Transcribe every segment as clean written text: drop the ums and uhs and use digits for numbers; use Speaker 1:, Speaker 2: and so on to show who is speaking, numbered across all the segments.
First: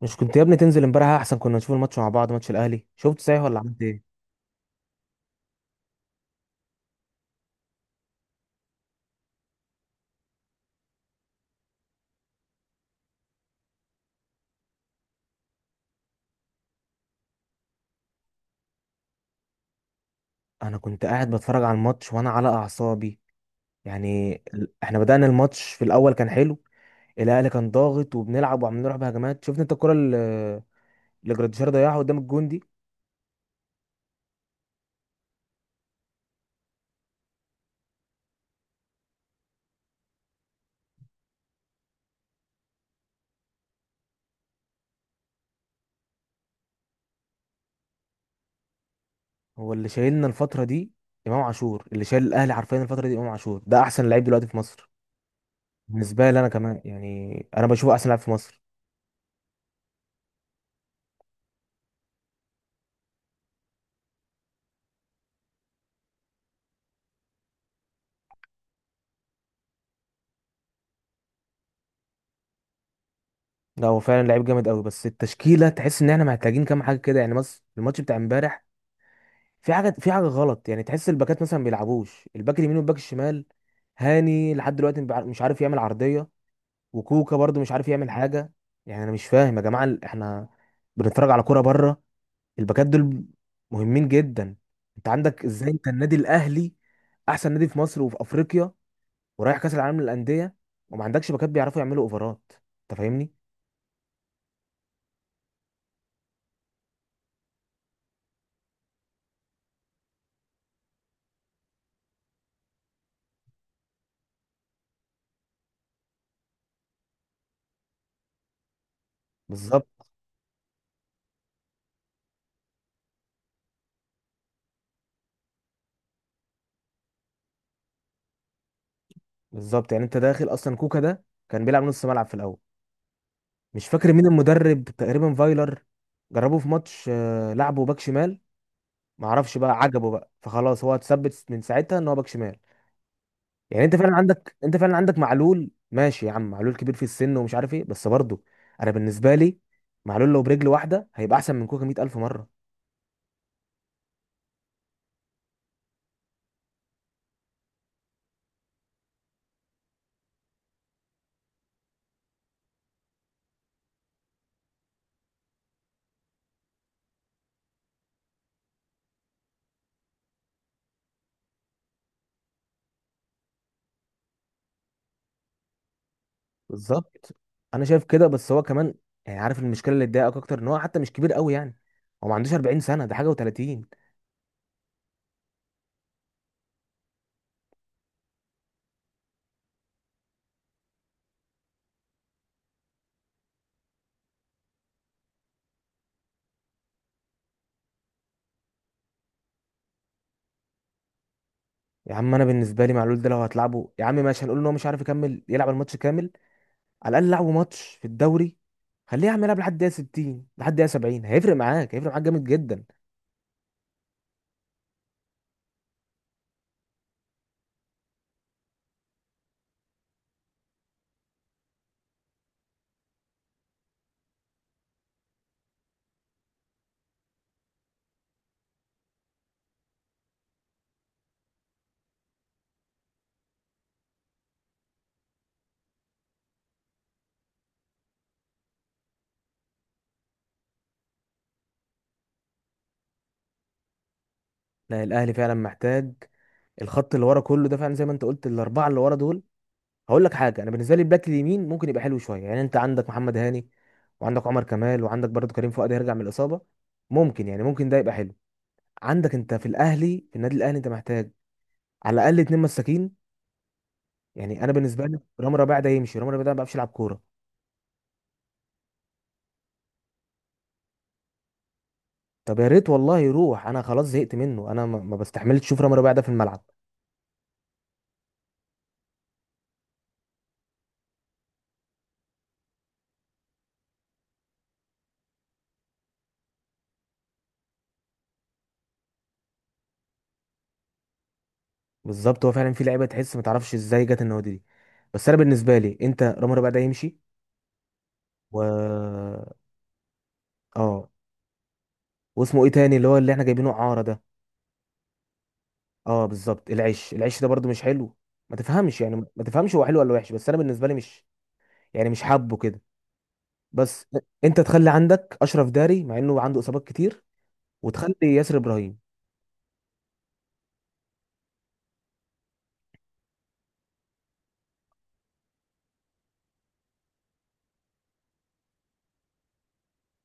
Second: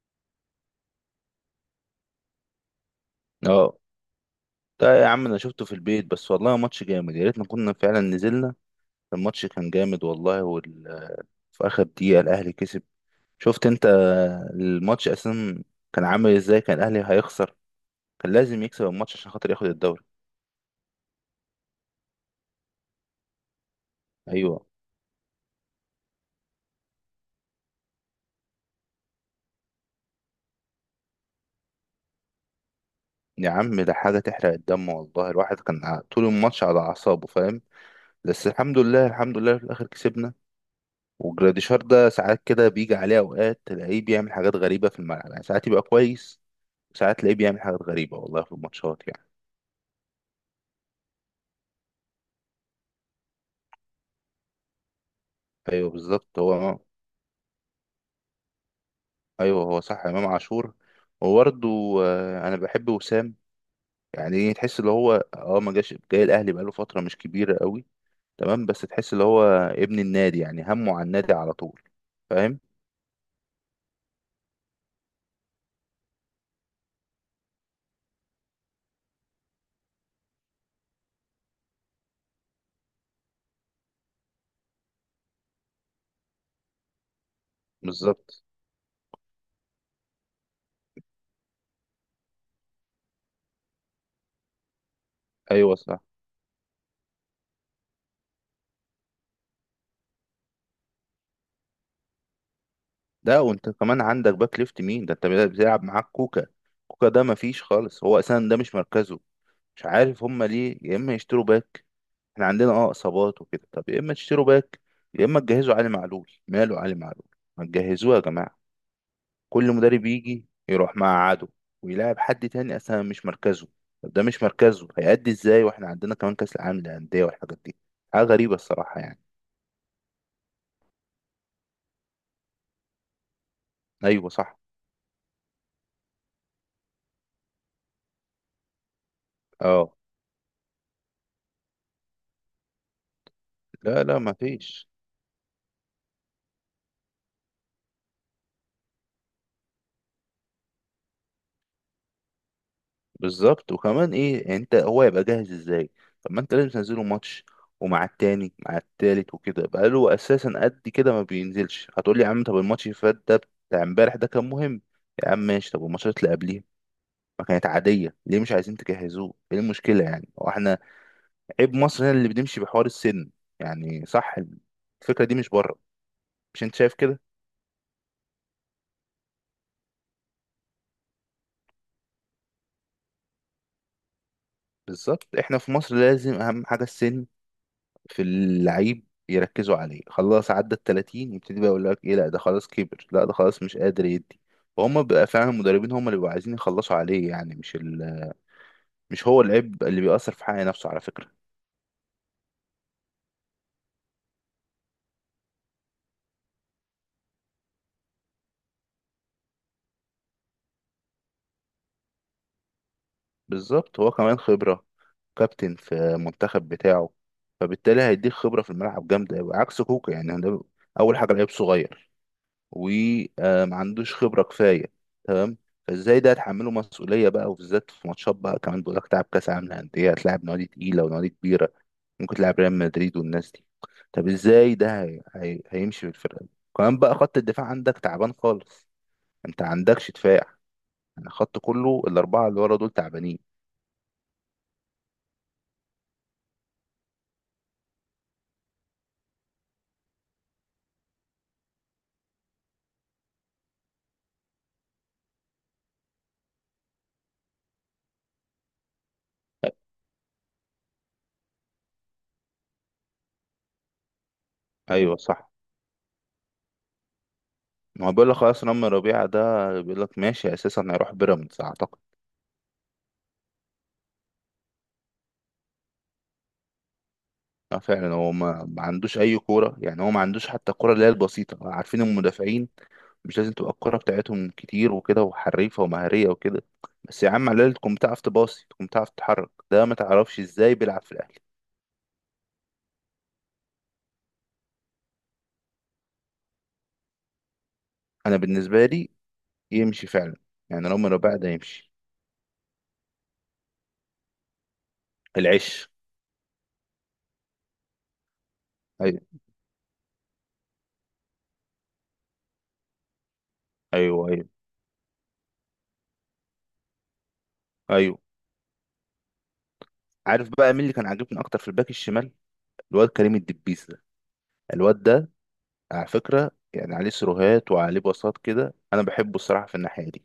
Speaker 1: مش كنت يا ابني تنزل امبارح؟ احسن كنا نشوف الماتش مع بعض، ماتش الاهلي. شفت، صحيح، ولا
Speaker 2: اه.
Speaker 1: عملت ايه؟
Speaker 2: ده يا عم انا شفته في البيت بس، والله ماتش جامد، يا ريتنا كنا فعلا نزلنا. الماتش كان جامد والله في اخر دقيقة الاهلي كسب. شفت انت الماتش اساسا كان عامل ازاي، كان الاهلي هيخسر، كان لازم يكسب الماتش عشان خاطر ياخد الدوري.
Speaker 1: انا كنت قاعد بتفرج على الماتش وانا على اعصابي. يعني
Speaker 2: ايوه،
Speaker 1: احنا بدأنا الماتش، في الاول كان حلو. الاهلي كان ضاغط وبنلعب وعمالين نروح بهجمات. شفت انت الكرة اللي جراديشار ضيعها قدام الجون دي؟
Speaker 2: يا عم ده حاجة تحرق الدم والله، الواحد كان طول الماتش على اعصابه، فاهم. بس الحمد لله الحمد لله في الاخر كسبنا. وجراديشار ده ساعات كده بيجي عليه اوقات تلاقيه بيعمل حاجات غريبة في الملعب، يعني ساعات يبقى كويس، ساعات تلاقيه بيعمل حاجات غريبة والله في الماتشات يعني.
Speaker 1: هو اللي شايلنا الفترة دي، امام عاشور اللي شايل الاهلي حرفيا الفترة دي. امام عاشور ده احسن لعيب دلوقتي في مصر.
Speaker 2: أيوه
Speaker 1: بالنسبة
Speaker 2: بالظبط
Speaker 1: لي انا
Speaker 2: هو.
Speaker 1: كمان، يعني انا بشوفه احسن لاعب في مصر.
Speaker 2: أيوه هو صح إمام عاشور، وبرده أنا بحب وسام، يعني إيه، تحس اللي هو ما جاش، جاي الأهلي بقاله فترة مش كبيرة قوي، تمام. بس تحس اللي هو ابن النادي، يعني همه على النادي على طول، فاهم.
Speaker 1: لا، هو فعلا لعيب جامد قوي، بس التشكيلة تحس ان احنا محتاجين كام حاجة كده يعني. بس الماتش بتاع امبارح في حاجه غلط يعني. تحس الباكات مثلا ما بيلعبوش، الباك اليمين والباك الشمال. هاني لحد دلوقتي مش عارف يعمل عرضيه. وكوكا برضو مش عارف يعمل
Speaker 2: بالظبط.
Speaker 1: حاجه. يعني انا مش فاهم يا جماعه، احنا بنتفرج على كوره بره، الباكات دول مهمين جدا. انت عندك ازاي
Speaker 2: أيوه
Speaker 1: انت
Speaker 2: صح.
Speaker 1: النادي الاهلي، احسن نادي في مصر وفي افريقيا، ورايح كاس العالم للانديه، وما عندكش باكات بيعرفوا يعملوا اوفرات؟ انت فاهمني.
Speaker 2: ده وأنت كمان عندك باك ليفت مين ده؟ أنت بتلعب معاك كوكا، كوكا ده مفيش خالص، هو أساسا ده مش مركزه. مش عارف هما ليه، يا إما يشتروا باك، احنا عندنا اصابات وكده، طب يا اما تشتروا باك، يا اما تجهزوا علي معلول، ماله علي معلول، ما تجهزوه يا جماعه. كل مدرب
Speaker 1: بالظبط.
Speaker 2: يجي يروح مع عدو، ويلاعب حد تاني اصلا مش مركزه. طب ده مش مركزه هيأدي ازاي، واحنا عندنا كمان كاس العالم للانديه والحاجات دي، حاجه غريبه الصراحه يعني.
Speaker 1: بالظبط، يعني انت داخل اصلا كوكا ده كان بيلعب نص ملعب في الاول. مش فاكر مين
Speaker 2: ايوه صح.
Speaker 1: المدرب، تقريبا فايلر. جربوه في ماتش، لعبه باك شمال. معرفش بقى،
Speaker 2: اه
Speaker 1: عجبه بقى، فخلاص هو اتثبت من ساعتها ان هو باك شمال. يعني انت
Speaker 2: لا
Speaker 1: فعلا
Speaker 2: لا ما
Speaker 1: عندك انت
Speaker 2: فيش.
Speaker 1: فعلا عندك معلول. ماشي يا عم، معلول كبير في السن ومش عارف ايه، بس برضه انا بالنسبه لي معلول لو برجل واحده هيبقى احسن من كوكا 100,000 مره.
Speaker 2: بالظبط، وكمان ايه يعني، انت هو يبقى جاهز ازاي؟ طب ما انت لازم تنزله ماتش، ومع التاني مع التالت وكده، بقاله اساسا قد كده ما بينزلش، هتقول لي يا عم طب الماتش اللي فات ده بتاع امبارح ده كان مهم، يا عم ماشي، طب والماتشات اللي قبليها ما كانت عادية، ليه مش عايزين تجهزوه؟ ايه المشكلة يعني، هو احنا عيب مصر هنا اللي بنمشي بحوار السن، يعني صح. الفكرة دي مش بره، مش انت شايف كده؟
Speaker 1: بالظبط. انا شايف كده، بس هو كمان يعني، عارف المشكله اللي اتضايقك اكتر ان هو حتى مش كبير قوي يعني، هو ما عندوش 40 سنه، ده حاجه، و30.
Speaker 2: بالظبط، احنا في مصر لازم اهم حاجة السن في اللعيب يركزوا عليه، خلاص عدى ال 30 يبتدي بقى يقول لك ايه، لا ده خلاص كبر، لا ده خلاص مش قادر يدي. وهم بقى فعلا المدربين هم اللي بيبقوا عايزين يخلصوا عليه، يعني مش هو العيب اللي بيأثر في حق نفسه على فكرة.
Speaker 1: يا عم انا بالنسبه لي معلول ده لو هتلعبه يا عم ماشي، هنقول ان هو مش عارف يكمل يلعب الماتش كامل. على الاقل لعبوا ماتش في الدوري، خليه يعمل يلعب لحد دقيقه 60، لحد دقيقه 70، هيفرق معاك جامد جدا.
Speaker 2: بالظبط هو كمان خبرة، كابتن في منتخب بتاعه، فبالتالي هيديك خبرة في الملعب جامدة أوي، عكس كوكا يعني ده أول حاجة لعيب صغير، وما عندوش خبرة كفاية، تمام. فازاي ده هتحمله مسؤولية بقى، وبالذات في ماتشات بقى، كمان بيقول لك تلعب كأس عالم للأندية، هتلاعب نوادي تقيلة ونوادي كبيرة، ممكن تلعب ريال مدريد والناس دي. طب ازاي ده هيمشي بالفرقة دي، كمان بقى خط الدفاع عندك تعبان خالص، انت عندكش دفاع، يعني خط كله الأربعة اللي ورا دول تعبانين.
Speaker 1: لا، الاهلي فعلا محتاج الخط اللي ورا كله ده. فعلا زي ما انت قلت، الاربعه اللي ورا دول. هقول لك حاجه، انا بالنسبه لي الباك اليمين ممكن يبقى حلو شويه، يعني انت عندك محمد هاني، وعندك عمر كمال، وعندك برضه كريم فؤاد هيرجع من الاصابه، ممكن، يعني ممكن ده يبقى حلو. عندك انت في الاهلي، في النادي الاهلي انت محتاج على الاقل اتنين مساكين. يعني انا بالنسبه
Speaker 2: ايوه
Speaker 1: لي
Speaker 2: صح،
Speaker 1: رامي ربيعه ده يمشي، رامي ربيعه ده ما بيعرفش يلعب كوره.
Speaker 2: ما هو بيقول لك خلاص رامي ربيعة ده، بيقول لك ماشي اساسا هيروح بيراميدز اعتقد.
Speaker 1: طب يا ريت والله يروح، انا خلاص زهقت منه، انا ما بستحملش اشوف رامي ربيعه ده في الملعب.
Speaker 2: اه فعلا هو ما عندوش اي كوره، يعني هو ما عندوش حتى الكوره اللي هي البسيطه، عارفين المدافعين مش لازم تبقى الكوره بتاعتهم كتير وكده وحريفه ومهاريه وكده، بس يا عم على الاقل تكون بتعرف تباصي، تكون بتعرف تتحرك، ده ما تعرفش ازاي بيلعب في الاهلي.
Speaker 1: بالظبط، هو فعلا في لعيبه تحس ما تعرفش ازاي جت النوادي دي. بس انا بالنسبه لي انت، رامي ربيعه ده يمشي،
Speaker 2: انا بالنسبه لي
Speaker 1: و
Speaker 2: يمشي فعلا، يعني لو
Speaker 1: اه
Speaker 2: مربع ده يمشي.
Speaker 1: واسمه ايه تاني اللي هو اللي احنا جايبينه اعاره ده؟
Speaker 2: العش.
Speaker 1: اه بالظبط، العش ده برضو مش حلو، ما تفهمش،
Speaker 2: ايوه
Speaker 1: هو حلو ولا وحش، بس انا بالنسبه لي مش حابه كده، بس
Speaker 2: ايوه ايوه
Speaker 1: انت تخلي عندك اشرف داري مع انه عنده اصابات كتير، وتخلي
Speaker 2: ايوه.
Speaker 1: ياسر ابراهيم.
Speaker 2: عارف بقى مين اللي كان عاجبني اكتر في الباك الشمال؟ الواد كريم الدبيس ده، الواد ده على فكره، يعني عليه سيروهات وعليه باصات كده، انا بحبه الصراحه في الناحيه دي،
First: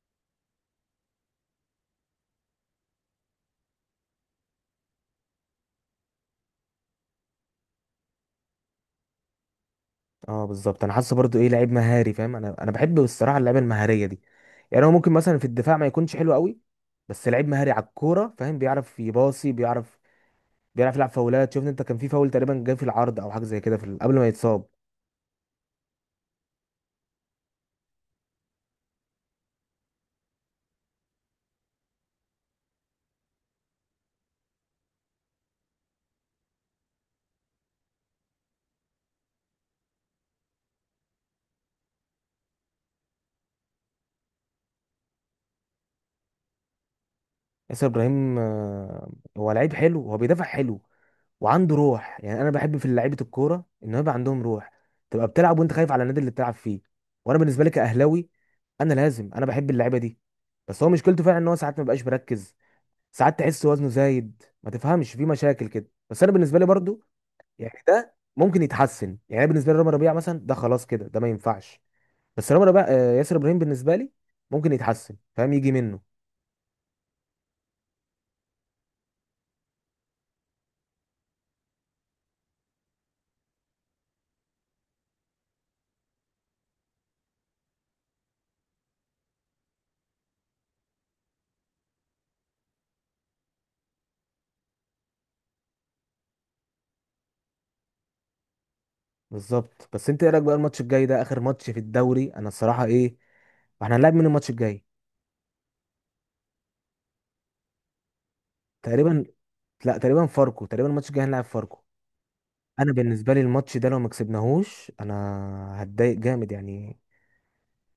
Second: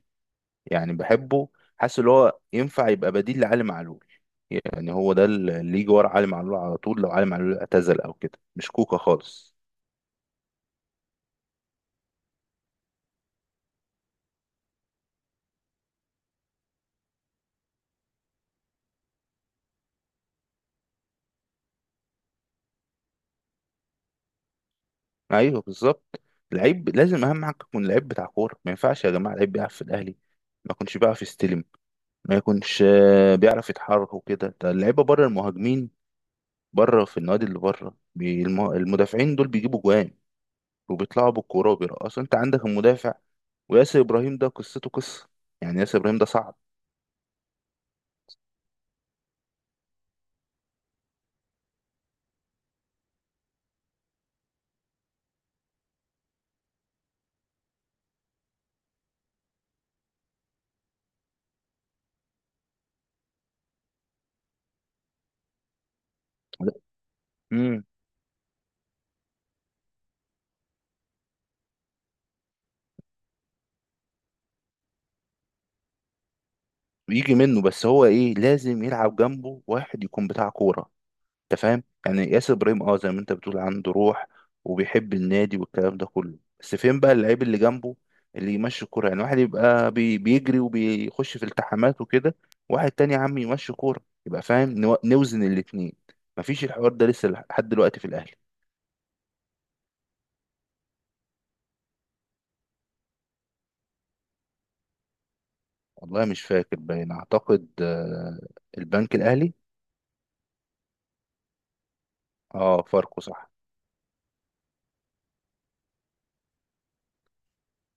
Speaker 2: يعني بحبه. حاسس اللي هو ينفع يبقى بديل لعلي معلول، يعني هو ده اللي يجي ورا علي معلول على طول، لو علي معلول اعتزل او كده، مش كوكا خالص.
Speaker 1: اه بالظبط، انا حاسه برضو ايه، لعيب مهاري فاهم. انا بحب الصراحه اللعيبه المهاريه دي. يعني هو ممكن مثلا في الدفاع ما يكونش حلو قوي، بس لعيب مهاري على الكوره فاهم، بيعرف يباصي، بيعرف يلعب فاولات. شفت انت، كان في فاول تقريبا جاي في العرض او حاجه زي كده، في قبل ما يتصاب.
Speaker 2: ايوه بالظبط. لعيب لازم اهم حاجه يكون لعيب بتاع كوره، ما ينفعش يا جماعه لعيب بيلعب في الاهلي ما يكونش بيعرف يستلم، ما يكونش بيعرف يتحرك وكده. ده اللعيبه بره المهاجمين، بره في النادي اللي بره المدافعين دول بيجيبوا جوان، وبيطلعوا بالكوره وبيرقصوا، انت عندك المدافع وياسر ابراهيم ده قصته قصه، يعني ياسر ابراهيم ده صعب
Speaker 1: ياسر ابراهيم، هو لعيب حلو، هو بيدافع حلو وعنده روح. يعني انا بحب في لعيبه الكوره ان هو يبقى عندهم روح، تبقى بتلعب وانت خايف على النادي اللي بتلعب فيه، وانا بالنسبه لي كاهلاوي، انا بحب اللعيبه دي. بس هو مشكلته فعلا ان هو ساعات ما بقاش مركز، ساعات تحس وزنه زايد، ما تفهمش في مشاكل كده، بس انا بالنسبه لي برضو يعني ده ممكن يتحسن. يعني أنا بالنسبه لي رامي ربيعه مثلا ده خلاص كده، ده ما ينفعش، بس رامي ربيعه، ياسر ابراهيم بالنسبه لي ممكن يتحسن فاهم، يجي منه.
Speaker 2: يجي منه، بس هو ايه لازم يلعب جنبه واحد يكون بتاع كوره. انت فاهم، يعني ياسر ابراهيم زي ما انت بتقول عنده روح، وبيحب النادي والكلام ده كله، بس فين بقى اللعيب اللي جنبه، اللي يمشي الكوره، يعني واحد يبقى بيجري وبيخش في التحامات وكده، واحد تاني يا عم يمشي كوره، يبقى فاهم نوزن الاتنين. مفيش الحوار ده لسه لحد دلوقتي في الاهلي.
Speaker 1: بالظبط. بس انت ايه رايك بقى الماتش الجاي ده، اخر ماتش في الدوري؟ انا الصراحه ايه، احنا هنلعب من الماتش الجاي
Speaker 2: والله مش فاكر، باين اعتقد البنك
Speaker 1: تقريبا،
Speaker 2: الاهلي.
Speaker 1: لا، تقريبا فاركو، تقريبا الماتش الجاي هنلعب فاركو.
Speaker 2: اه
Speaker 1: انا
Speaker 2: فاركو
Speaker 1: بالنسبه لي
Speaker 2: صح.
Speaker 1: الماتش ده لو ما كسبناهوش انا هتضايق جامد يعني.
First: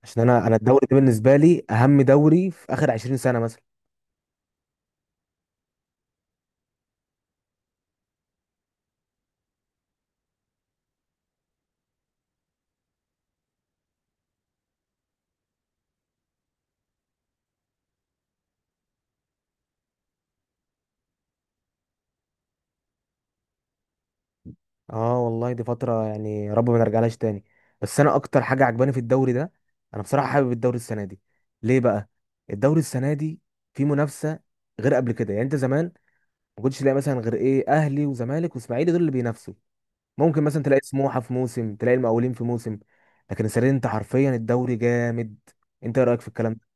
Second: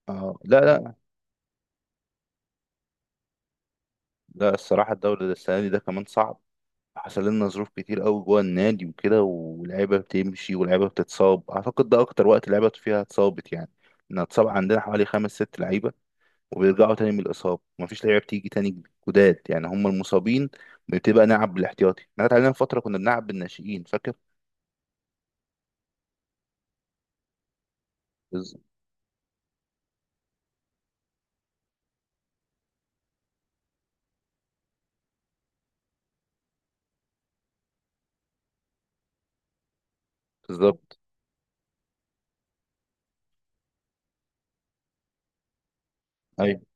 Speaker 1: عشان
Speaker 2: اه
Speaker 1: انا
Speaker 2: لا
Speaker 1: الدوري
Speaker 2: لا.
Speaker 1: ده بالنسبه لي اهم دوري في اخر 20 سنه مثلا.
Speaker 2: لا الصراحه الدوري ده السنه دي ده كمان صعب، حصل لنا ظروف كتير قوي جوه النادي وكده، ولعيبه بتمشي ولعيبه بتتصاب، اعتقد ده اكتر وقت لعيبه فيها اتصابت، يعني ان اتصاب عندنا حوالي 5 6 لعيبه، وبيرجعوا تاني من الاصابه ومفيش لعيبه بتيجي تاني جداد، يعني هم المصابين بتبقى نلعب بالاحتياطي، احنا اتعلمنا فتره كنا بنلعب بالناشئين، فاكر.
Speaker 1: اه والله، دي فترة، يعني يا رب ما نرجعلهاش تاني. بس انا اكتر
Speaker 2: بز-
Speaker 1: حاجة عجباني في الدوري ده، انا بصراحة حابب الدوري السنة دي. ليه بقى؟ الدوري السنة دي في منافسة غير قبل كده، يعني انت زمان ما كنتش تلاقي مثلا غير ايه، اهلي وزمالك واسماعيلي، دول اللي بينافسوا. ممكن مثلا تلاقي
Speaker 2: بالظبط.
Speaker 1: سموحة في موسم، تلاقي المقاولين في موسم، لكن السنة دي انت حرفيا الدوري جامد. انت ايه رأيك في الكلام
Speaker 2: ايوه.
Speaker 1: ده؟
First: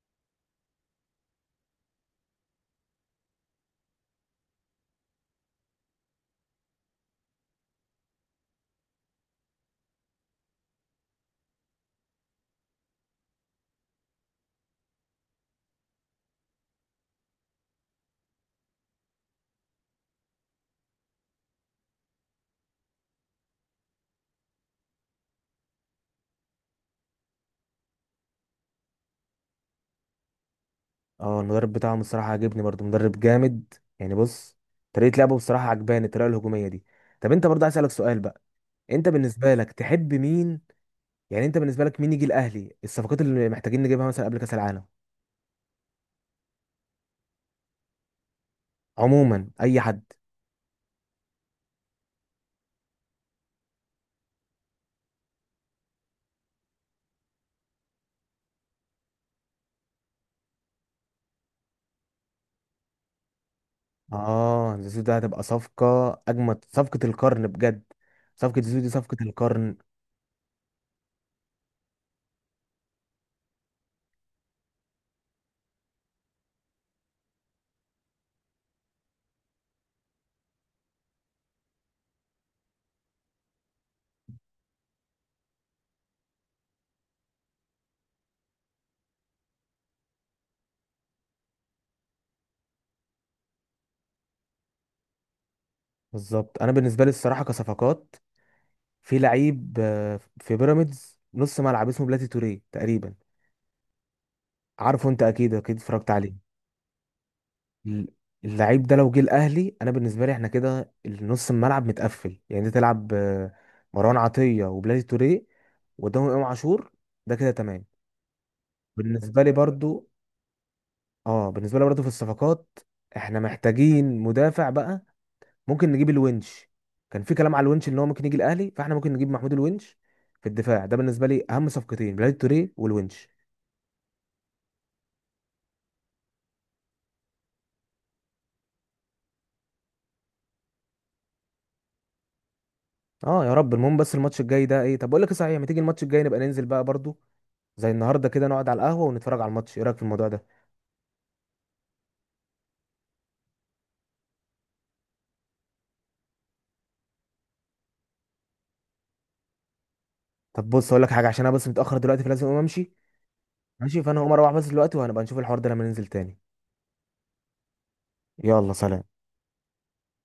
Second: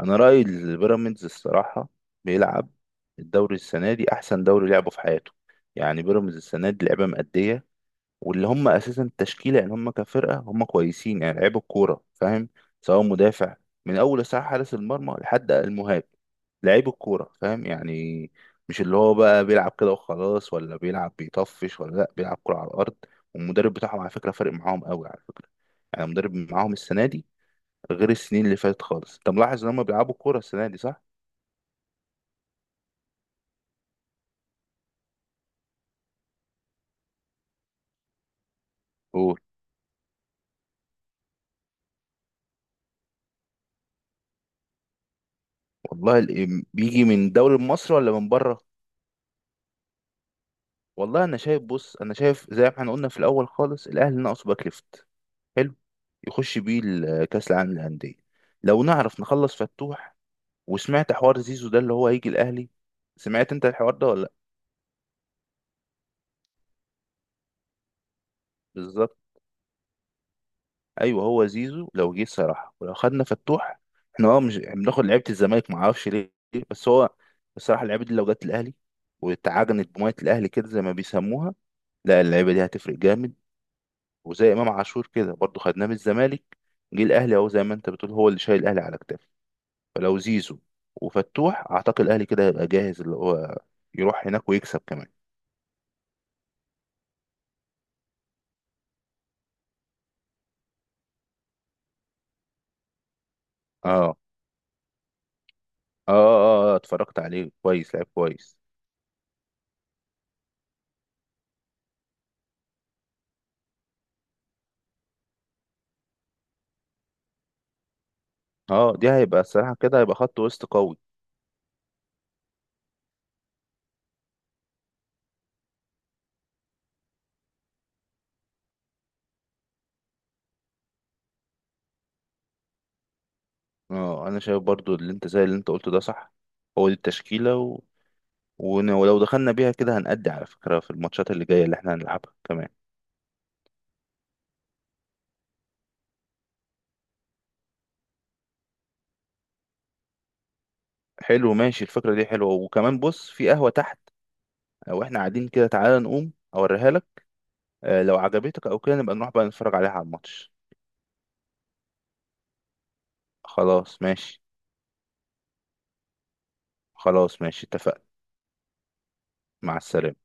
Speaker 2: انا رايي البيراميدز الصراحه بيلعب الدوري السنه دي احسن دوري لعبه في حياته، يعني بيراميدز السنه دي لعبه مأديه، واللي هم اساسا التشكيله يعني هم كفرقه هم كويسين، يعني لعيب الكوره فاهم، سواء مدافع من اول ساعه حارس المرمى لحد المهاجم، لعيب الكوره فاهم يعني، مش اللي هو بقى بيلعب كده وخلاص ولا بيلعب بيطفش ولا لا بيلعب كوره على الارض. والمدرب بتاعهم على فكره فارق معاهم قوي، على فكره يعني المدرب معاهم السنه دي غير السنين اللي فاتت خالص، انت ملاحظ ان هم بيلعبوا كوره السنه دي صح؟
Speaker 1: اه المدرب بتاعهم الصراحة عاجبني برضو، مدرب جامد. يعني بص، طريقة لعبه بصراحة عجباني، الطريقة الهجومية دي. طب انت برضه عايز اسألك سؤال بقى، انت
Speaker 2: قول.
Speaker 1: بالنسبه لك تحب مين؟ يعني انت بالنسبه لك مين يجي الاهلي، الصفقات اللي محتاجين نجيبها مثلا قبل كاس العالم؟
Speaker 2: والله بيجي من دوري مصر ولا من بره؟
Speaker 1: عموما اي حد.
Speaker 2: والله انا شايف، بص انا شايف زي ما احنا قلنا في الاول خالص الاهلي ناقصه باك ليفت، حلو يخش بيه كاس العالم للانديه، لو نعرف نخلص فتوح، وسمعت حوار زيزو ده اللي هو هيجي الاهلي، سمعت انت الحوار ده ولا لا؟
Speaker 1: اه، زيزو ده هتبقى صفقه، اجمد صفقه القرن بجد، صفقه زيزو دي صفقه
Speaker 2: بالظبط.
Speaker 1: القرن.
Speaker 2: ايوه هو زيزو لو جه الصراحه، ولو خدنا فتوح، احنا مش بناخد لعيبه الزمالك ما اعرفش ليه، بس هو الصراحه اللعيبه دي لو جت الاهلي، واتعجنت بميه الاهلي كده زي ما بيسموها، لا اللعيبه دي هتفرق جامد، وزي امام عاشور كده برضه خدناه من الزمالك، جه الاهلي اهو، زي ما انت بتقول هو اللي شايل الاهلي على كتافه، فلو زيزو وفتوح اعتقد الاهلي كده هيبقى جاهز اللي هو يروح هناك ويكسب كمان.
Speaker 1: بالظبط. انا بالنسبه لي الصراحه كصفقات، في لعيب، في بيراميدز نص ملعب اسمه بلاتي توريه تقريبا،
Speaker 2: اه اه.
Speaker 1: عارفه انت اكيد اكيد اتفرجت
Speaker 2: اه,
Speaker 1: عليه.
Speaker 2: آه اتفرجت عليه كويس، لعب
Speaker 1: ال-
Speaker 2: كويس.
Speaker 1: اللعيب ده لو جه الاهلي، انا بالنسبه لي احنا كده نص الملعب متقفل، يعني انت تلعب مروان عطيه وبلاتي توريه، وقدامهم امام عاشور، ده كده تمام.
Speaker 2: اه دي هيبقى
Speaker 1: بالنسبه لي
Speaker 2: الصراحه كده،
Speaker 1: برضو
Speaker 2: هيبقى خط وسط قوي.
Speaker 1: اه بالنسبه لي برضو في الصفقات احنا محتاجين مدافع بقى. ممكن نجيب الونش، كان في كلام على الونش ان هو ممكن يجي الاهلي، فاحنا ممكن نجيب محمود الونش في الدفاع. ده بالنسبه لي اهم صفقتين، بلاتي توريه والونش.
Speaker 2: اه انا شايف برضو اللي انت، زي اللي انت قلته ده صح، هو دي التشكيله ولو دخلنا بيها كده هنأدي على فكره في الماتشات اللي جايه اللي احنا هنلعبها كمان.
Speaker 1: اه يا رب، المهم بس الماتش الجاي ده ايه. طب بقول لك إيه صحيح، ما تيجي الماتش الجاي نبقى ننزل بقى برضو، زي النهارده كده، نقعد على القهوه ونتفرج على الماتش؟ ايه رايك في الموضوع ده؟
Speaker 2: حلو ماشي، الفكره دي حلوه، وكمان بص في قهوه تحت، لو احنا قاعدين كده تعالى نقوم اوريها لك، لو عجبتك او كده نبقى نروح بقى نتفرج عليها على الماتش.
Speaker 1: طب بص، اقول لك حاجه، عشان انا بس متاخر دلوقتي، فلازم اقوم امشي.
Speaker 2: خلاص
Speaker 1: ماشي، فانا هقوم
Speaker 2: ماشي.
Speaker 1: اروح بس دلوقتي، وهنبقى نشوف الحوار ده لما ننزل تاني.
Speaker 2: خلاص ماشي اتفقنا.
Speaker 1: يلا سلام.
Speaker 2: مع السلامة.